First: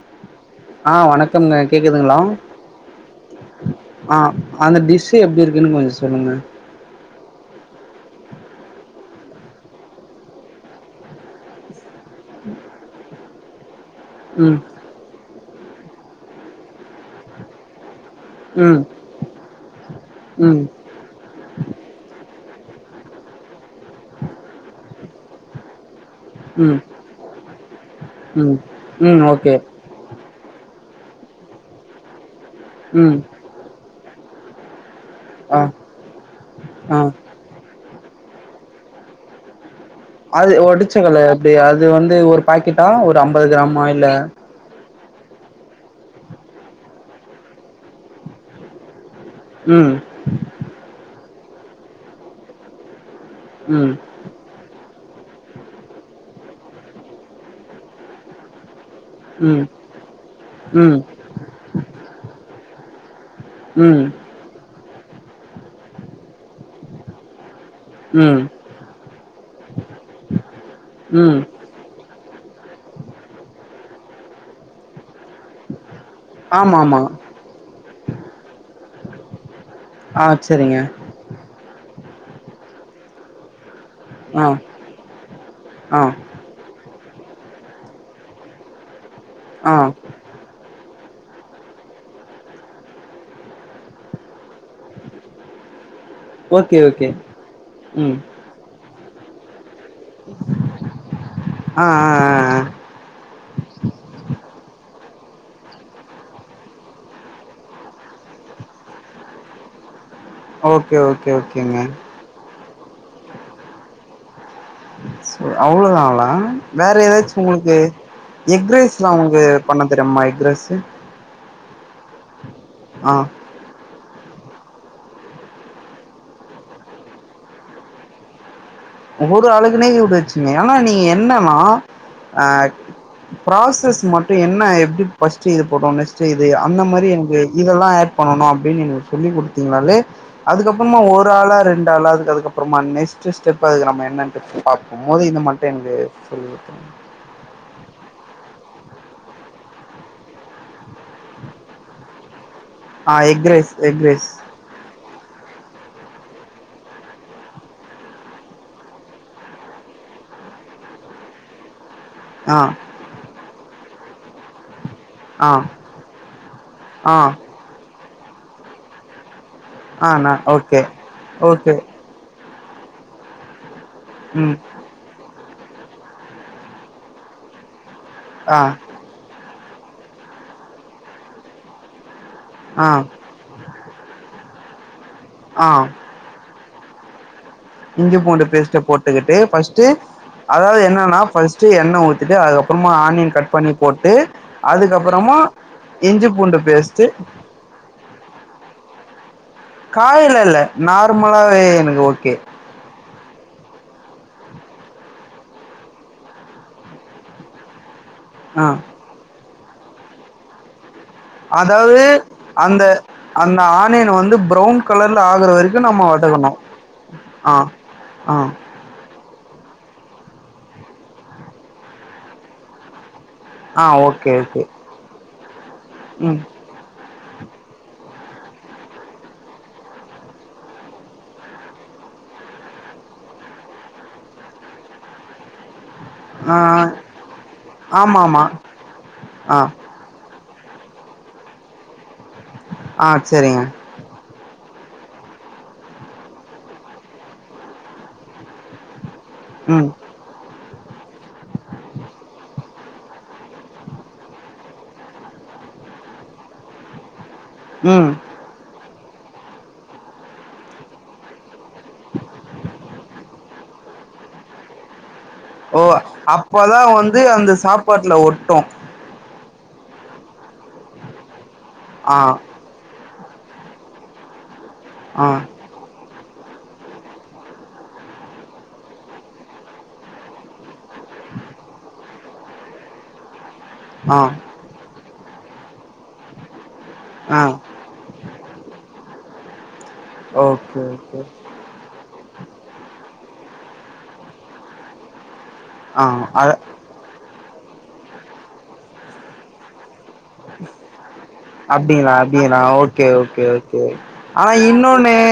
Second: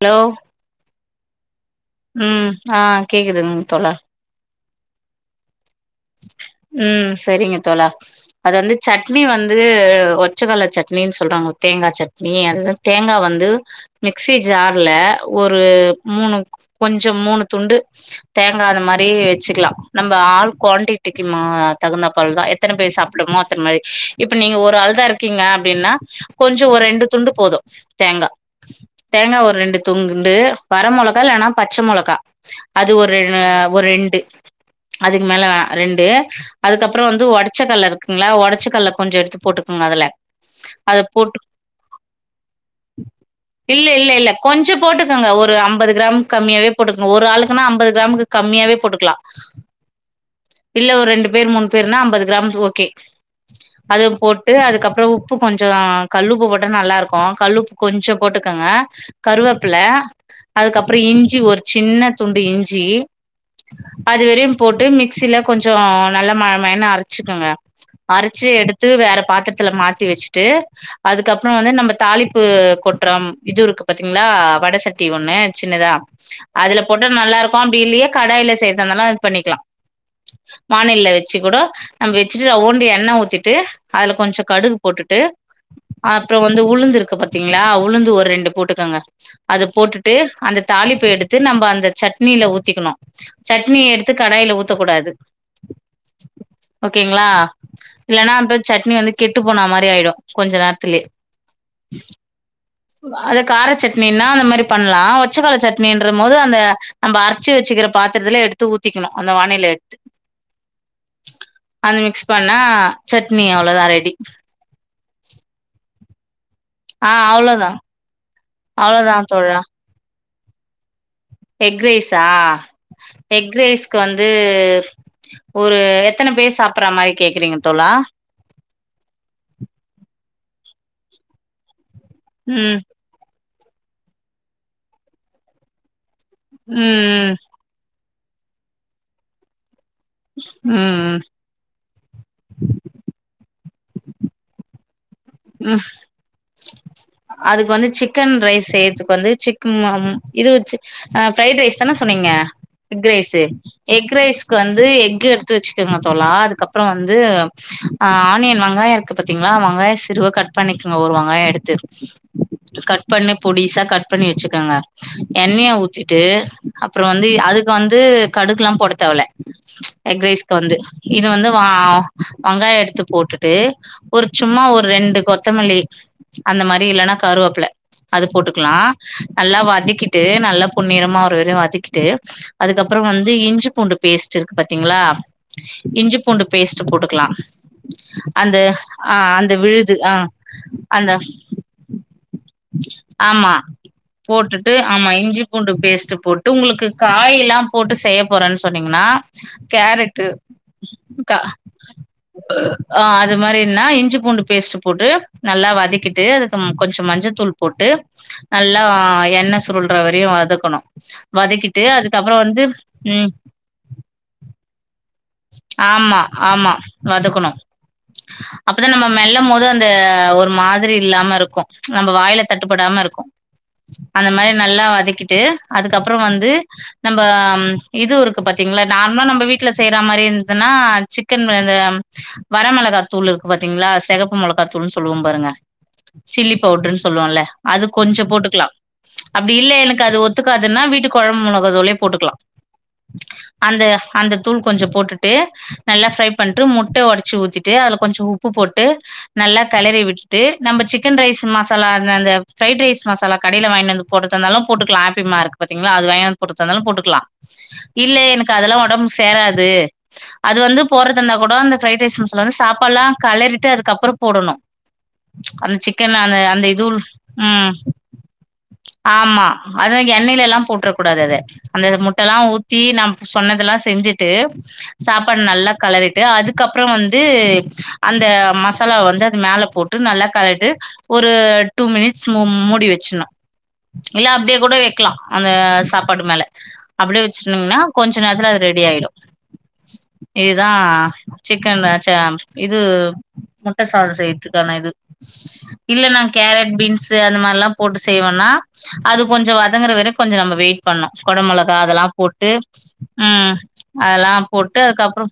Hello ஆ வணக்கம்ங்க கேக்குதுங்களா உம் ஆ கேக்குதுங் தோழா ஆ அந்த டிஷ்ஷு எப்டி இருக்குன்னு கொஞ்சோ சொல்லுங்க செரிங்க தோழா அது வந்து சட்னி வந்து ஒச்சகலை சட்னினு சொல்றாங்க தேங்கா சட்னி அது தேங்கா வந்து மிக்ஸி ம் ஜார்ல ஒரு மூனு கொஞ்சோ மூனு துண்டு தேங்கா ம் அந்த மாரி வெச்சுக்கலா நம்ம ஆள்கு ம் குவான்டிட்டிக்கு மா தகுந்தா பால் தா எத்தன பேர் சாப்டுமோ அத்தன மாதிரி இப்ப நீங்க ஒரு ஆள்தா இருக்கீங்க அப்டின்னா கொஞ்சோ ம் ஒரு ரெண்டு துண்டு போது தேங்கா ம் ம் தேங்கா ஓகே ஒரு ரெண்டு துண்டு வர மொளகா இல்லன்னா பச்ச மொளகா அது ம் ஒரு ஒரு ரெண்டு அது மேல ஆ ரெண்டு ஆ அதுக்கப்றோ வந்து ஒடச்ச கல்ல இருக் இருக்குங்ளா ஒடச்ச கல்ல கொஞ்சோ எடுத்து போட்டு அதுல அது ஒடிச்ச அத கல்ல எப்டி அது வந்து ஒரு பாக்கெட்டா ஒரு அம்பது கிராம இல்ல போட்டுக்கங்க ஒரு அம்பது கிராம் கம்மியாவே போட்டுக்கங்க ஒரு ஆளுக்குனா அம்பது கிராமுக்கு கம்மியாவே போட்டுக்கலா உம் [unintelligible] இல்ல ஒரு ரெண்டு பேர் மூனு பேருனா அம்பது கிராம் ஓகே ம் அது போட்டு அதுக்கப்ப அப்பறோ உப்பு கொஞ்சோ கல்லுப்பு போட்ட நல்லா இருக்கு கல்லுப்பு கொஞ்சோ போட்டுக்கோங்க ம் கருவேப்ல அதுக்கப்றோ ம் இஞ்சி ஒரு சின்ன துண்டு இஞ்சி ம் அதுவரையு போட்டு மிக்சியில கொஞ்சோ நல்ல மய மயனு அரச்சிக்கோங்க ம் அரச்சு எடுத்து வேற பாத்திரத்ல மாத்தி வச்சுட்டு ம் அதுக்கப்பறோ வந்து நம்ம தாளிப்பு கொற்றம் இது இருக்கு பாத்தீங்ளா வடசட்டி ஒன்னு சின்னதா ஆமா அதுல ஆமா போட்டா நல்லா இருக்கு பா அப்டி இல்லையே கடாயிலல செய்யறந்தாலா பண்ணிக்கலா ஆ செரிங்க வாநிலில வச்சு கூட நம்ம வச்சுட்டுஓண்டிய எண்ணெ ஊத்திட்டு அதுல கொஞ்சோ ஆ கடுகு போட்டுட்டு ஆ அப்புறோ வந்து உளுந்து இருக்கு பாத்தீங்களா உளுந்து ஒரு ரெண்டு போட்டுக்கோங்க அது ஆ போட்டுட்டு அந்த தாலிப்ப எடுத்து நம்ம அந்த சட்டினியில ஊத்திக்கணு சட்னிய எடு த்து கடாயில ஊத்தக்கூடாது ஓகே ஓகே ஓகேங்களா ம் இல்லன்னா அப்ப சட்னி வந்து கெட்டு போனா மாரி ஆயிடு கொஞ்ச நேரத்துலயே ஆ ஆ ஆ அது கார சட்னின்னா அந்த மாதிரி பண்ணலா ஒச்சக்கல சட்னின்ற போது அந்த நம்ம அரைச்சு வச்சிக்கிற பாத்திரத்துல எடுத்து ஊ த்திக்கணு அந்த வானையில எடுத்து ஓகே ஓகே ஓகேங்க அந்த மிக்ஸ் பண்ணா சட்னி அவ்வளோதா ரெடி அவ்வளோதா ப வேற ஆ ஏதாச்சு உங்களுக்கு அவ்ளோதான். எக்ஸ் ரைஸ் எல்லா அவ்ளோதான் உங்களுக்கு பண்ண தெரியமா ட்ரெஸ்சு எக்ரைசா எக்ரைஸ்க் வந்து து ஒரு எத்தன பேர் சாப்பற மாதிரி கேக்குறீங்க தோழா ஏன்னா நீங்க என்னன்னா ஆ ம் ப்ராசஸ் மட்டு என்ன எப்டி ஃபஸ்ட்டு இது போட்டோன்ன செய்து அந்த மாதிரி எங்க ம் இதெல்லா பண்ணனு அப்டின்னு எனக்கு சொல்லி கொடுத்தீங்கனாலே அதுக்க ம் அப்புறமா ம் ஒரு ஆளா ரெண்டு ஆளா அதுக்கு அதுக்கப்புறமா நெக்ஸ்ட் ஸ்டெப் ப்பா அதுக்கு நம்ம என்னன்ன பிரிச்பாப்போ ஒம்போது இந்த ம் மட்டேங்குது [unintelligible] செயருத்துக்கு வந்து சிக் மம் இது வச்சு ஃபிரைட் ரைஸ் தானே சொன்னீங்க எக் ரைஸ் எக் ரைஸ்க்கு வந்து எக் து எடுத்து வச்சுக்கோங்க தோழா அதுக்கப்புறோ வந்து அ ஆனியன் வெங்காயோ இருக்கு பார்த்தீங்களா வெங்காயோ திரும்ப கட் பண்ணிக்கங்க ஒரு வெங்காயோ எடுத்துரு ஆ கட் பண்ணு பொடிசா கட் பண்ணி வச்சிக்கங்க ஆ எண்ணய ஊத்திட்டு அப்புறோ ஆ வந்து அதுக்கு வந்து கடுகெல்லா போடத்தேவல்ல ஆ நா எக்ரைஸ்க்கு வந்து ஓகே இது வந்து வா ஓகே ஒங்காயோ எடுத்து போட்டுட்டு ஒரு ம் சும்மா ஒர் கொத்தமல்லி அந்த மாரி இல்லன்னா கருவப்பல அது ஆ போட்டுக்கலா நல்லா வதக்கிட் ட்டு நல்லா பொன்னிறமா வரு வர வதக்கிட்டு ஆ அதுக்கப்புறோ வந்து இஞ்சி பூண்டு பேஸ் ச்சிக் பாத்தீங்களா ஆ இஞ்சி பூண்டு பேஸ்ட் போட்டுக்கலா இஞ்சி பூண்டு அந்த பேஸ்ட்ட ஆ போட்டுக்கிட்டு அந்த பஸ்ட் விழுது ஆ அதாது அந்த என்னான பஸ்ட் எண்ணெ ஊத்திட்டு அதுக்கப்பறமா ஆனியன் கட் ஆமா பண்ணி போட்டு போட்டுட்டு ஆமா அதுக்கப்பறமா இஞ்சி பூண்டு பேஸ்ட் இஞ்சி போட்டு பூண்டு உங்களுக்கு பேஸ்ட்ட் னிங்கன்னா காலைல இல்ல நார்மலாவே எனக்கு ஓகே இது மாரினா இஞ்சி பூண்டு பேஸ்ட் போட்டு நல்லா வதக்கிட்டு அதுக்கு கொஞ்சம் மஞ்சத்தூள் போட்டு ஆ நல்லா எண்ண த்லுல்ற வரையு வதக்கணு அதாவது அந்த ம் அந்த ஆனியன் வந்து ப்ரவுன் ல்ல ஆகுற வரைக்கு நம்ம ஆமா, வதக்கணு ஆமா ஆ ஆ மெல்லும் போது அந்த ஒரு மாதிரி இல்லாம இருக்கு நம்ம வாயில தட்டுப்படாம இருக்கு ஆ அந்த ஓகே மாரி ஓகே நல்லா வதக்கிட் ட்டு அதுக்கப்புறோ ம் வந்து நம்ம இதுவு இருக்கு பாத்தீங்களா நார்மலா நம்ம வீட்ல செய்ற மாரி த்ன்னா சிக்கன் இந்த வரமிளகாத்தூள் இருக்கு பாத்தீங்களா செகப்பு மொளகாத்தூள்ன்னு சொல்லுவோ பாருங்க ஆ சில்லி பவுடர்ன்னு சொல்லுவோல்ல அது ஆமா கொஞ்சோ ஆமா போட்டுக்கலா அப்பிடி ஆ இல்ல எனக்கு அது ஒத் ஒத்துக்காதுன்னா வீட்டு கொழம்பு மிளகாத்தூளே போட்டுக்கலா ஆ செரிங்க அந்த அந்த தூள் கொஞ்ச போட்டுட் டு நல்லா ஃப்ரை பண்ட்டு முட்ட ஒடைச்சு ஊத்திட்டு அதுல கொஞ்ச உப்பு போட்டு நல்லா ம் கெளறி விட்டுட்டு நம்ம சிக்கன் ரைஸ் மசாலா அந்த அந்த ஃப்ரைட் ரைஸ் மசாலா கடைல வாங்கினு வந்து போட்றதா இருந்தாலு போட்டுக்கலா ஆப்பிமா இருக்கு பாத்தீங்களா அது வாங்கினு வந்து போட்றதா இருந்தாலு போட்டுக்கலா ம் இல்ல எனக்கு அதெல்லா ஒடம்ப் க்கு சேராது அது வந்து போட்றதா இருந்தா கூடோ அந்த ஃப்ரைட் ரைஸ் மசாலா வந்து சாப்பாடுலா கெளறிட்டு அதுக்கப்புறோ போடணு ஓ அப்பதா வந்து அந்த ம் சாப்பாட்ல ஒட்டு அத எண்ணைல எல்லா போட்ற கூடாது அத அந்த ஆ முட்டலா ஊத்தி நம் சொன்னதெல்லா செஞ்சுட்டு ஆ சாப்பாடு நல்லா கெளறிட் டு அதுக்கப்றோ வந்து அந்த மசாலா வந்து அது மேல போட்டு நல்லா கெளறிட்டு ஒரு டூ மினிட்ஸ் மூ மூடி வெச்சர்ணு ஆ இல்ல அப்டியே கூட க்கலா அந்த சாப்பாடு மேல அப்டியே ஆ வெச்சிட்ருந்தீங்கனா கொஞ்ச நேரத்தில அது ரெடி ஆயிடு [inaudible] இதுதா ஓகே ஓகே சிக்கன் ஆச்ச இது முட்ட சாதோ செய்றதுக்கான இது ஆ இல்லனா அ கேரட் பீன்ஸு அந்த மாரல்லா போட்டு செய்வன்னா அது கொஞ்சோ வதங்கற வர கொஞ்ச நம்ம வெயிட் பண்ணணு கொடமெளகா அது எல்லா அப்டிங்களா போட்டு அப்டிங்களா ஓகே ஓகே ம் ஓகே அதெல்லா ஆனா போட்டு இன்னொன்னு அதுக்கப்றோ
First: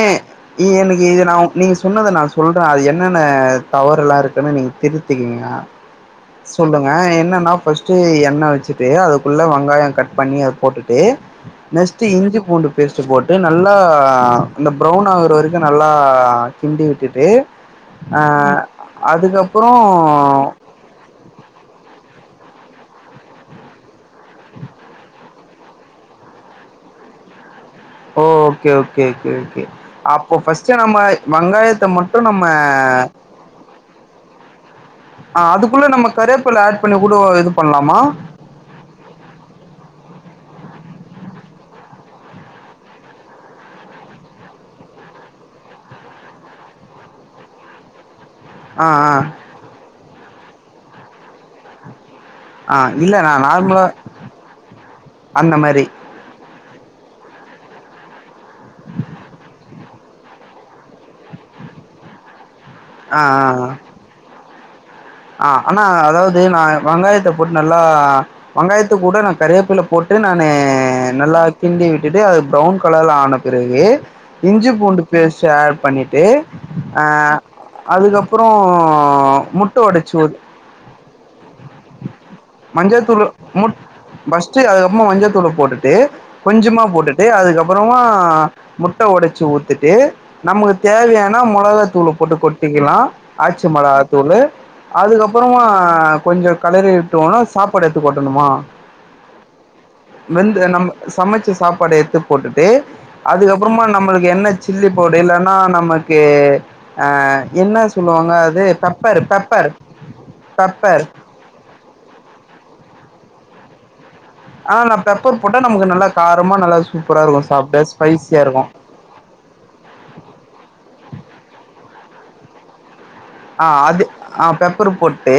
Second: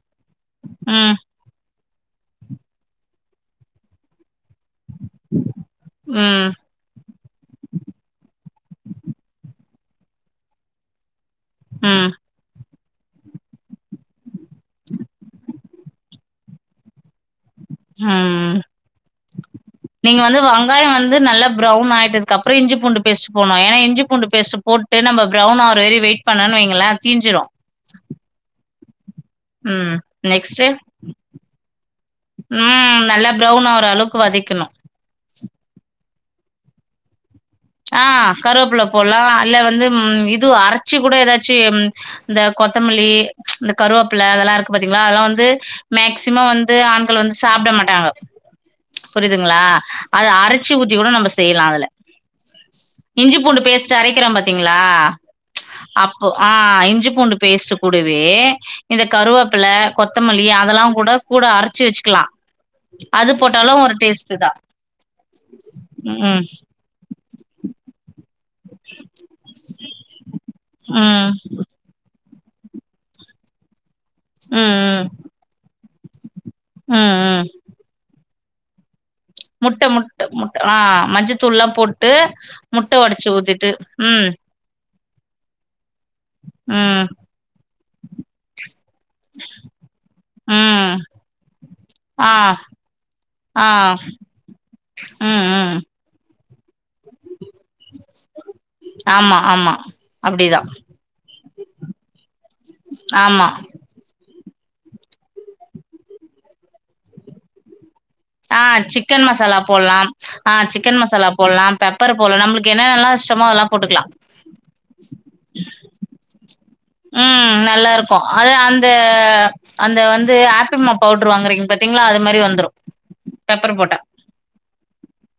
எனக்கு ம் இது நா நீங்க சொன்னத நா சொல்றே அது என்னென்ன தவறெல்லா இருக் குன்னு நீங்க திருத்திக்கிங்க ம் சொல்லுங்க என்னன்னா ஃபஸ்ட்டு எண்ண வச் சிட்டு அதுக்குள்ள வெங்காயோ கட் பண்ணி அத போட்டுட்டு நெக்ஸ்ட்டு ம் இஞ்சி பூண்டு பேஸ்ட்டு போட்டு நல்லா இந்த ப்ரௌன் ஆகுற வரைக்கு நல்லா கிண்டி விட்டுட்டு ஆ ம் அதுக்கப்புறோ நீங்க வந்து வங்காயோ வந்து நல்லா ப்ரௌன் ஆயிட்டு க்க அப்புறோ இஞ்சி பூண்டு பேஸ்ட் போனு ஏன்னா இஞ்சி பூண்டு பேஸ்ட் போட்டு நம்ம ப்ரேன்னாவரை வெயிட் பண்ண வைங்களா தீஞ்சிரு ஓ ஓகே ஓக் கே கே கே ம் அப்போ நெக்ஸ்ட்டு பஸ்ட்டு நம்ம வங்காயத்த மட்டு நம்ம ம் நல்லா ப்ரௌன் ஆவுற அளவுக்கு வதக்கணு ஆ அதுக்குள்ள நம்ம கரவேப்பிள்ள ஆட் பண்ணி கூடோ இதுப் ஆ கருவேப்புள்ள போலா அல்ல வந்து இதுவு அர ச்சி கூட எதாச்சி இந்த கொத்தமல்லி இந்த கருவேப்பில்ல அதல்லா இருக்கு பாத்தீங்களா அதெல்லாம் வந்து மேக்சிமம் வந்து ஆண்கள் வந்து சாப்பிட மாட்டாங்க ஆ ஆ புரியுதுங்களா அத அரச்சி ஊத்தி கூட நம்ம ஸ் செய்யலா அதல ஆ இல்ல நா இஞ்சி பூண்டு நார்மலா பேஸ்ட் அரக்கிற பாத்தீங்களா அந்த மாரி அப்போ அ இஞ்சி பூண்டு பேஸ்ட் கூடவே இந்த கருவேப்பில கொத்தமல்லி அதெல்லா கூட கூட அரைச்சி வச்சிக்கலா ஆ ஆ அது போட்டாலு ஆ ஒரு டேஸ்ட்தா ஆ ஆனா அதாவது நா வங்காயத்த போட்டு நல்லா வங்காயத்த கூட நா கரவேப்பில போட்டு நானு ம். ம். நல்லா கிண்டி விட்டுட்டு அது ப்ரௌன் கலர்ல ஆன பிறகு இஞ்சி பூண்டு ம். பேஸ்ட் ஆட் பண்ணி தே அ ம். ம். அதுக்கப் ப்புறோ முட்ட முட்ட முட்ட ஆ மஞ்ச தூள்ளா போட்டு முட்ட மஞ்சள்தூள் ஒடச்சு ஊத்திட்டு முட் ம் பஸ்ட் அத ம்மோ மஞ்சத்தூள போட் ட்டு கொஞ்சமாக ம் போட்டுட்டு அதுக்கப்புறமா முட்ட ஒடச்சி ஊத்துட்டு நமக்கு ம் தேவையான மொளகத்தூள் ஆ போட்டு கொட்டிக்கலா ஆ ஆச்சி மொளகாய்த்தூளு ம் அதுக்கப்புறமா ம் கொஞ்ச கலர் டோனாஸ் சாப்பாடு எத்துக்கொட்டணுமா ஆமா ஆமா அப்டிதா வெந்து நம்ம சமச்ச சாப்பாடு எத்துப் போட்டுட்டு ஆமா அதுக்கப்புறமா நம்மளுக்கு என்ன சில்லி பவுடு இல்லன்னா நமக்கு அ என்ன சொல்லுவாங்க ஆ அது பெப்பர் சிக்கன் மசாலா பெப்பர் போலாம் ஆ சிக்கன் பெப்பர் மசாலா போலாம் பெப் ப்பர் போலா நம்மளுக்கு என்னனெல்லா இஷ்டமோ அதல்லா போட்டுக்கலா ஆ நா பெப்பர் போட்டா நமக்கு நல்லா காரமா நல்லா சூப்பரா இருக்கு ம் சாப்ட நல்லா இருக்கு ஸ்பைசியா அத அந்த அந்த வந்து ஆப்பிமா பவுடரு வாங்குறீங்க பாத்தீங்களா அது மாரி வந்துரு ஆ பெப்பர் போட்டா அது ஆ பெப்பரு போட் ட்டு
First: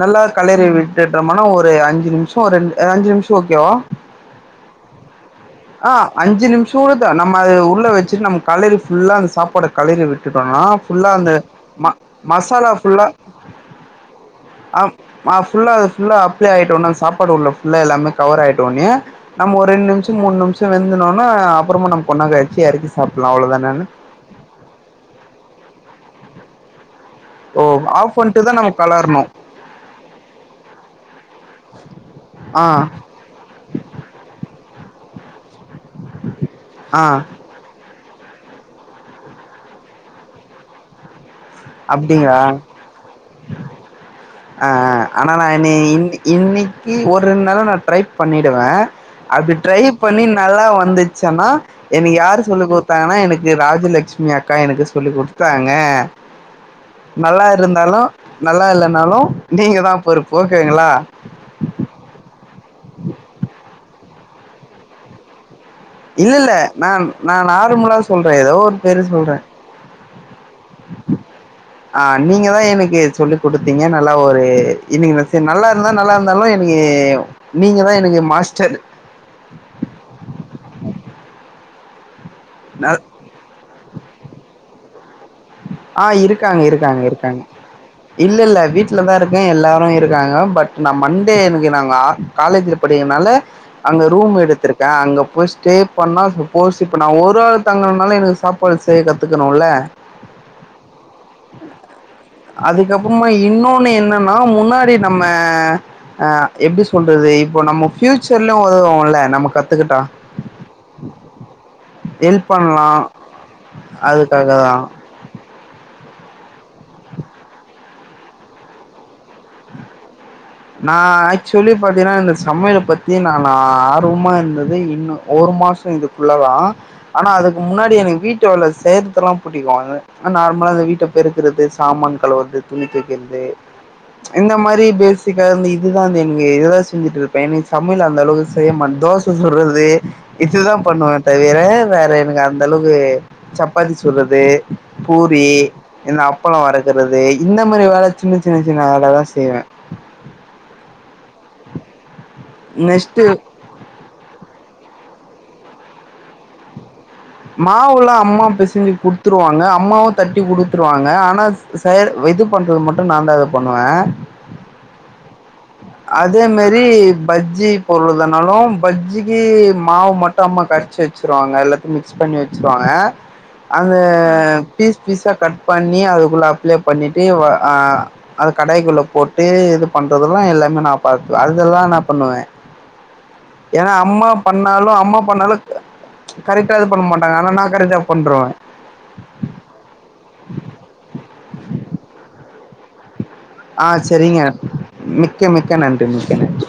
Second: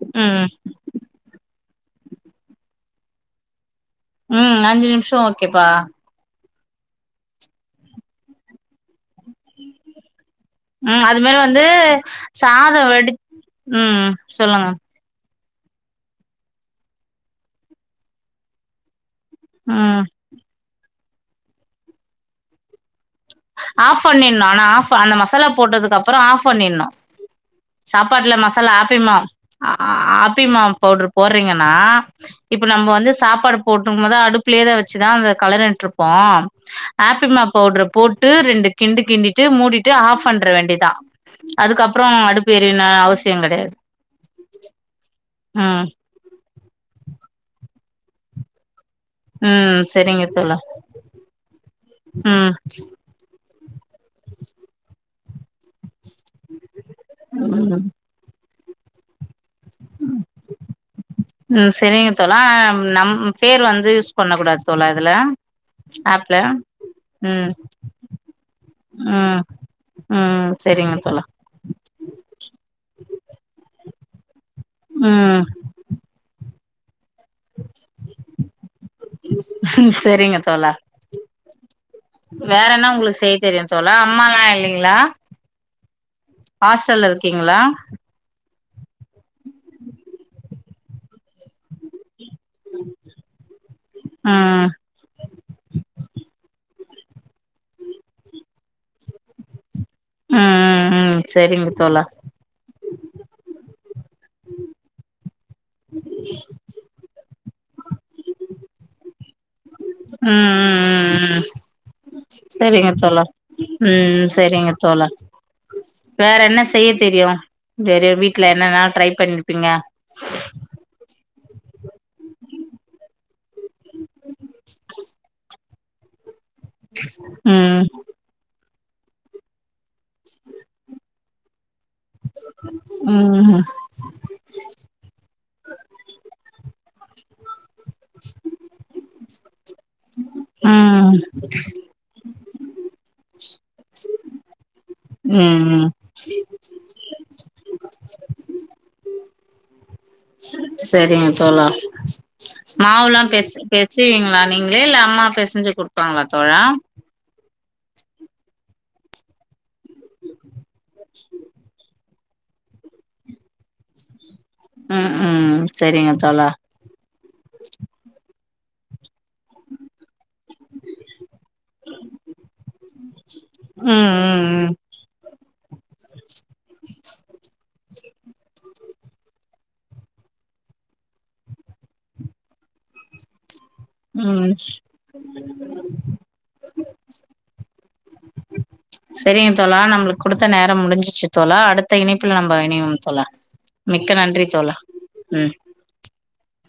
நல்லா ம் களறி விட்டுடமனா ஒரு ஒரு அஞ்சு நிமிஷம் ரெண்டு அஞ்சு நிமிஷம் ஓகேவா ம் அஞ்சு நிமிஷம் ஓக் ஆ அஞ்சு நிமிஷ் சூடுதா நம்ம அது உள்ள வச்சிட்டு நம்ம கலறி ஃபுல்லா அந்த சாப்பாடு கலறி விட் ம் அது மேரி வந்து மசாலா சாத ஃபுல்லா வடி ம் சொல்லுங்க மா ஃபுல்லா அது ஃபுல்லா அப்ளே ஆகிட்டோன்ன சாப்பாடு உள்ள ஃபுல்ல எல்லாமே கவர் ஆயிடோனே நம் ஒரு ரெண்டு ம் நிமிஷ் மூனு நிமிஷோ வெந்துனோன்னே அப்புறமா நம்ம கொன்னேறோ கழிச்சியா இருக்கு ச ஆஃப் பண்ணினு ஆனா ஆஃப் அந்த மசாலா போட்டதுக் க்கப்புறோ ஆஃப் பண்ணினு ஓ ஆஃப் சாப்பாட்ல பண்ட்டுதா மசாலா நம்ம ஆப்பிமா கெளறணு அ அ ஆப்பிமா பவுடர் போறீங்கன்னா இப்ப ஆ நம்ம வந்து சாப்பாடு போட்டுமதா அடுப்புலேதா வச்சிதா அந்த கலரன்ட்டுபோ ஆ ஆப்பிமா பவுடர் போட் ட்டு ரெண்டு கிண்டு கிண்டிட்டு மூடிட்டு ஆஃப் பண்ற வேண்டிதா அதுக்கப்புறோ அப்டிங்களா அடுப்பு எறியனு அவசியோ கெடையாது ஆ ஆ ஆனா நீ ம் இன்னி இன் இன்னிக்கு ஒரு ரெண்டு நாள நா ட்ரை பண்ணிடுவே அப்பிடி ட்ரை ம் பண்ணி செரிங்க தோழா நல்லா வந்துச்சன்னா எனக்கு யார்ரு ம் சொல்ல குத்தாங்கன்னா எனக் இக் ராஜலெஷ்சுமி அக்கா எனக்கு சொல்லி் குடுத்தாங்க நல்லா இருந்தாலு நல்லா இல்லனாலு நீங்க தா பொறுப்பு ஓகேங்களா உம் செரிங்க தோழா நம் பேர் வந்து யூஸ் பண்ண கூடாது தோழா இதுல இல்ல ஆப்ல இல்ல நா நா ம் நார்மலா சொல்றே ஏதோ ஒரு பேரு சொல்றே ம் ம் சரிங்க தோழா ஆ நீங்க தா எனக்கு சொல்லி குடுத்தீங்க நல்லா ஒரு ம் இன்னைக்கு நல்லா இருந்தா நல்லா இருந்தாலு என்ன ப்பக்கி நீங்க தா எனக்கு மாஸ்டர் சரிங்க தோழா வேற என்ன நா ஒங்களுக்கு செய்ய தெரியு தோழா அம்மால்லா இல்லைங்ளா ஆ இருக்காங்க இருக்காங்க இருக்காங்க இருக்கீங்களா இல்ல இல்ல வீட்லதா இருக்கே எல்லாரு இருக்காங்க பட் நா மண்டே எனக்கு நாங்க காலேஜ்ல படிக்கறனால அங்கே ரூம் ம் எடுத்திருக்கே அங்க போய் ஸ்டே பண்ணா சப்போஸ் இப்ப நா ஒரு ஆள் தங்கணும்னாலு எனக்கு சாப்பாடு செய்ய கத்துக்கனுல்ல ம் ம் ம் சரிங்க தோழா அதுக்கப்பறமா இன்னொன்னு என்னன்னா முன்னாடி நம்ம ஆ எப்டி சொல்றது இப்ப நம்ம பியூச்சர்ல உதவோம்ல நம்ம கத் உம் உம் உம் உம் ஹெல்ப் பண்லா செரிங்க தோழா உம் அதுக்காக செரிங்க தா தோழா வேற என்ன செய்ய தெரியு வேற வீட்ல என்னன்னால ட்ரை பண்ணிருப்பீங்க நா ஆக்சுவலி பாத்தீனா இந்த சமயல பத்தி நானு சும்மா இருந்தது இன்னு ஒரு மாசோ ச [unintelligible] உள்ளதா ஆனா அதுக்கு ம் முன்னாடி எனக்கு வீட்டு வேல சேத்தெல்லா பூட்டிக்வாங்க நார்மலா இந்த வீட்ட பெருக்குறது சாமான் கழுவுறது துணி துவைக்குறது ம் இந்த மாதிரி பேஸ் வீட்ல வந்து இதுதா செஞ்சுட்டு இருப்பே சமையல் அந்த அளவுக்கு செய்ய மாட்ட தோச சுட்றது இதுதா ம் பண்ணுவே ம் தவிர வேற எனக்கு அதெ அந்த அளவுக்கு சப்பாத்தி சுட்றது பூரி ம் இந்த அப்பள வரக்குறது இந்த மாதிரி வேல சின்ன சின்ன சின்ன வேலதா செய்வே சரிங்க தோலா நெக்ஸ்ட்டு மாவுல்லா பெஸ பெஸவீங்களா நீங்க வேல அம்மா பெஸஞ்சு குடுப்பாங்களா தோழா மாவுல அம்மா பெஸஞ்சு குடுத்துருவாங்க அம்மாவு தட்டி குடுத்துருவாங்க ஆனா செய விது பண்றது மட்டு நா தா இது பண்ணுவே உ உ அதே மாரி பஜ்ஜி பொருளுத னாலு பஜ்ஜி இ மாவு மட்டு அம்மா கரைச்சி வச்சுருவாங்க எல்லாத்தையு மிக்ஸ் பண்ணி வச்சுருவாங்க அந்த ம் ம் பீஸ் பீஸாக கட் பண்ணி அதுக்குள்ளே அப்ளே பண்ணிட்டு ஆ அத கடாய்க்குள்ள போட்டு இது ப பண்றதெல்லாம் இல்ல நா பாத்த அதெல்லா நா பண்ணுவே ஏன்னா அம்மா ம் ம் பண்ணாலு அம்மா பண்ணாலு கரெக்டா இது பண்ண மாட்டாங்க ஆனா நா கரெக்டா பன்றுவே சரிங்க தோலா நம்மளுக்கு குடுத்த நேரம் முடிஞ்சிச்சு தோலா அடுத்த இணைப்புல நம் ல இனைவோ தோலா ஆ சரிங்க மிக்க மிக்க நன்றி மிக்க நன்றி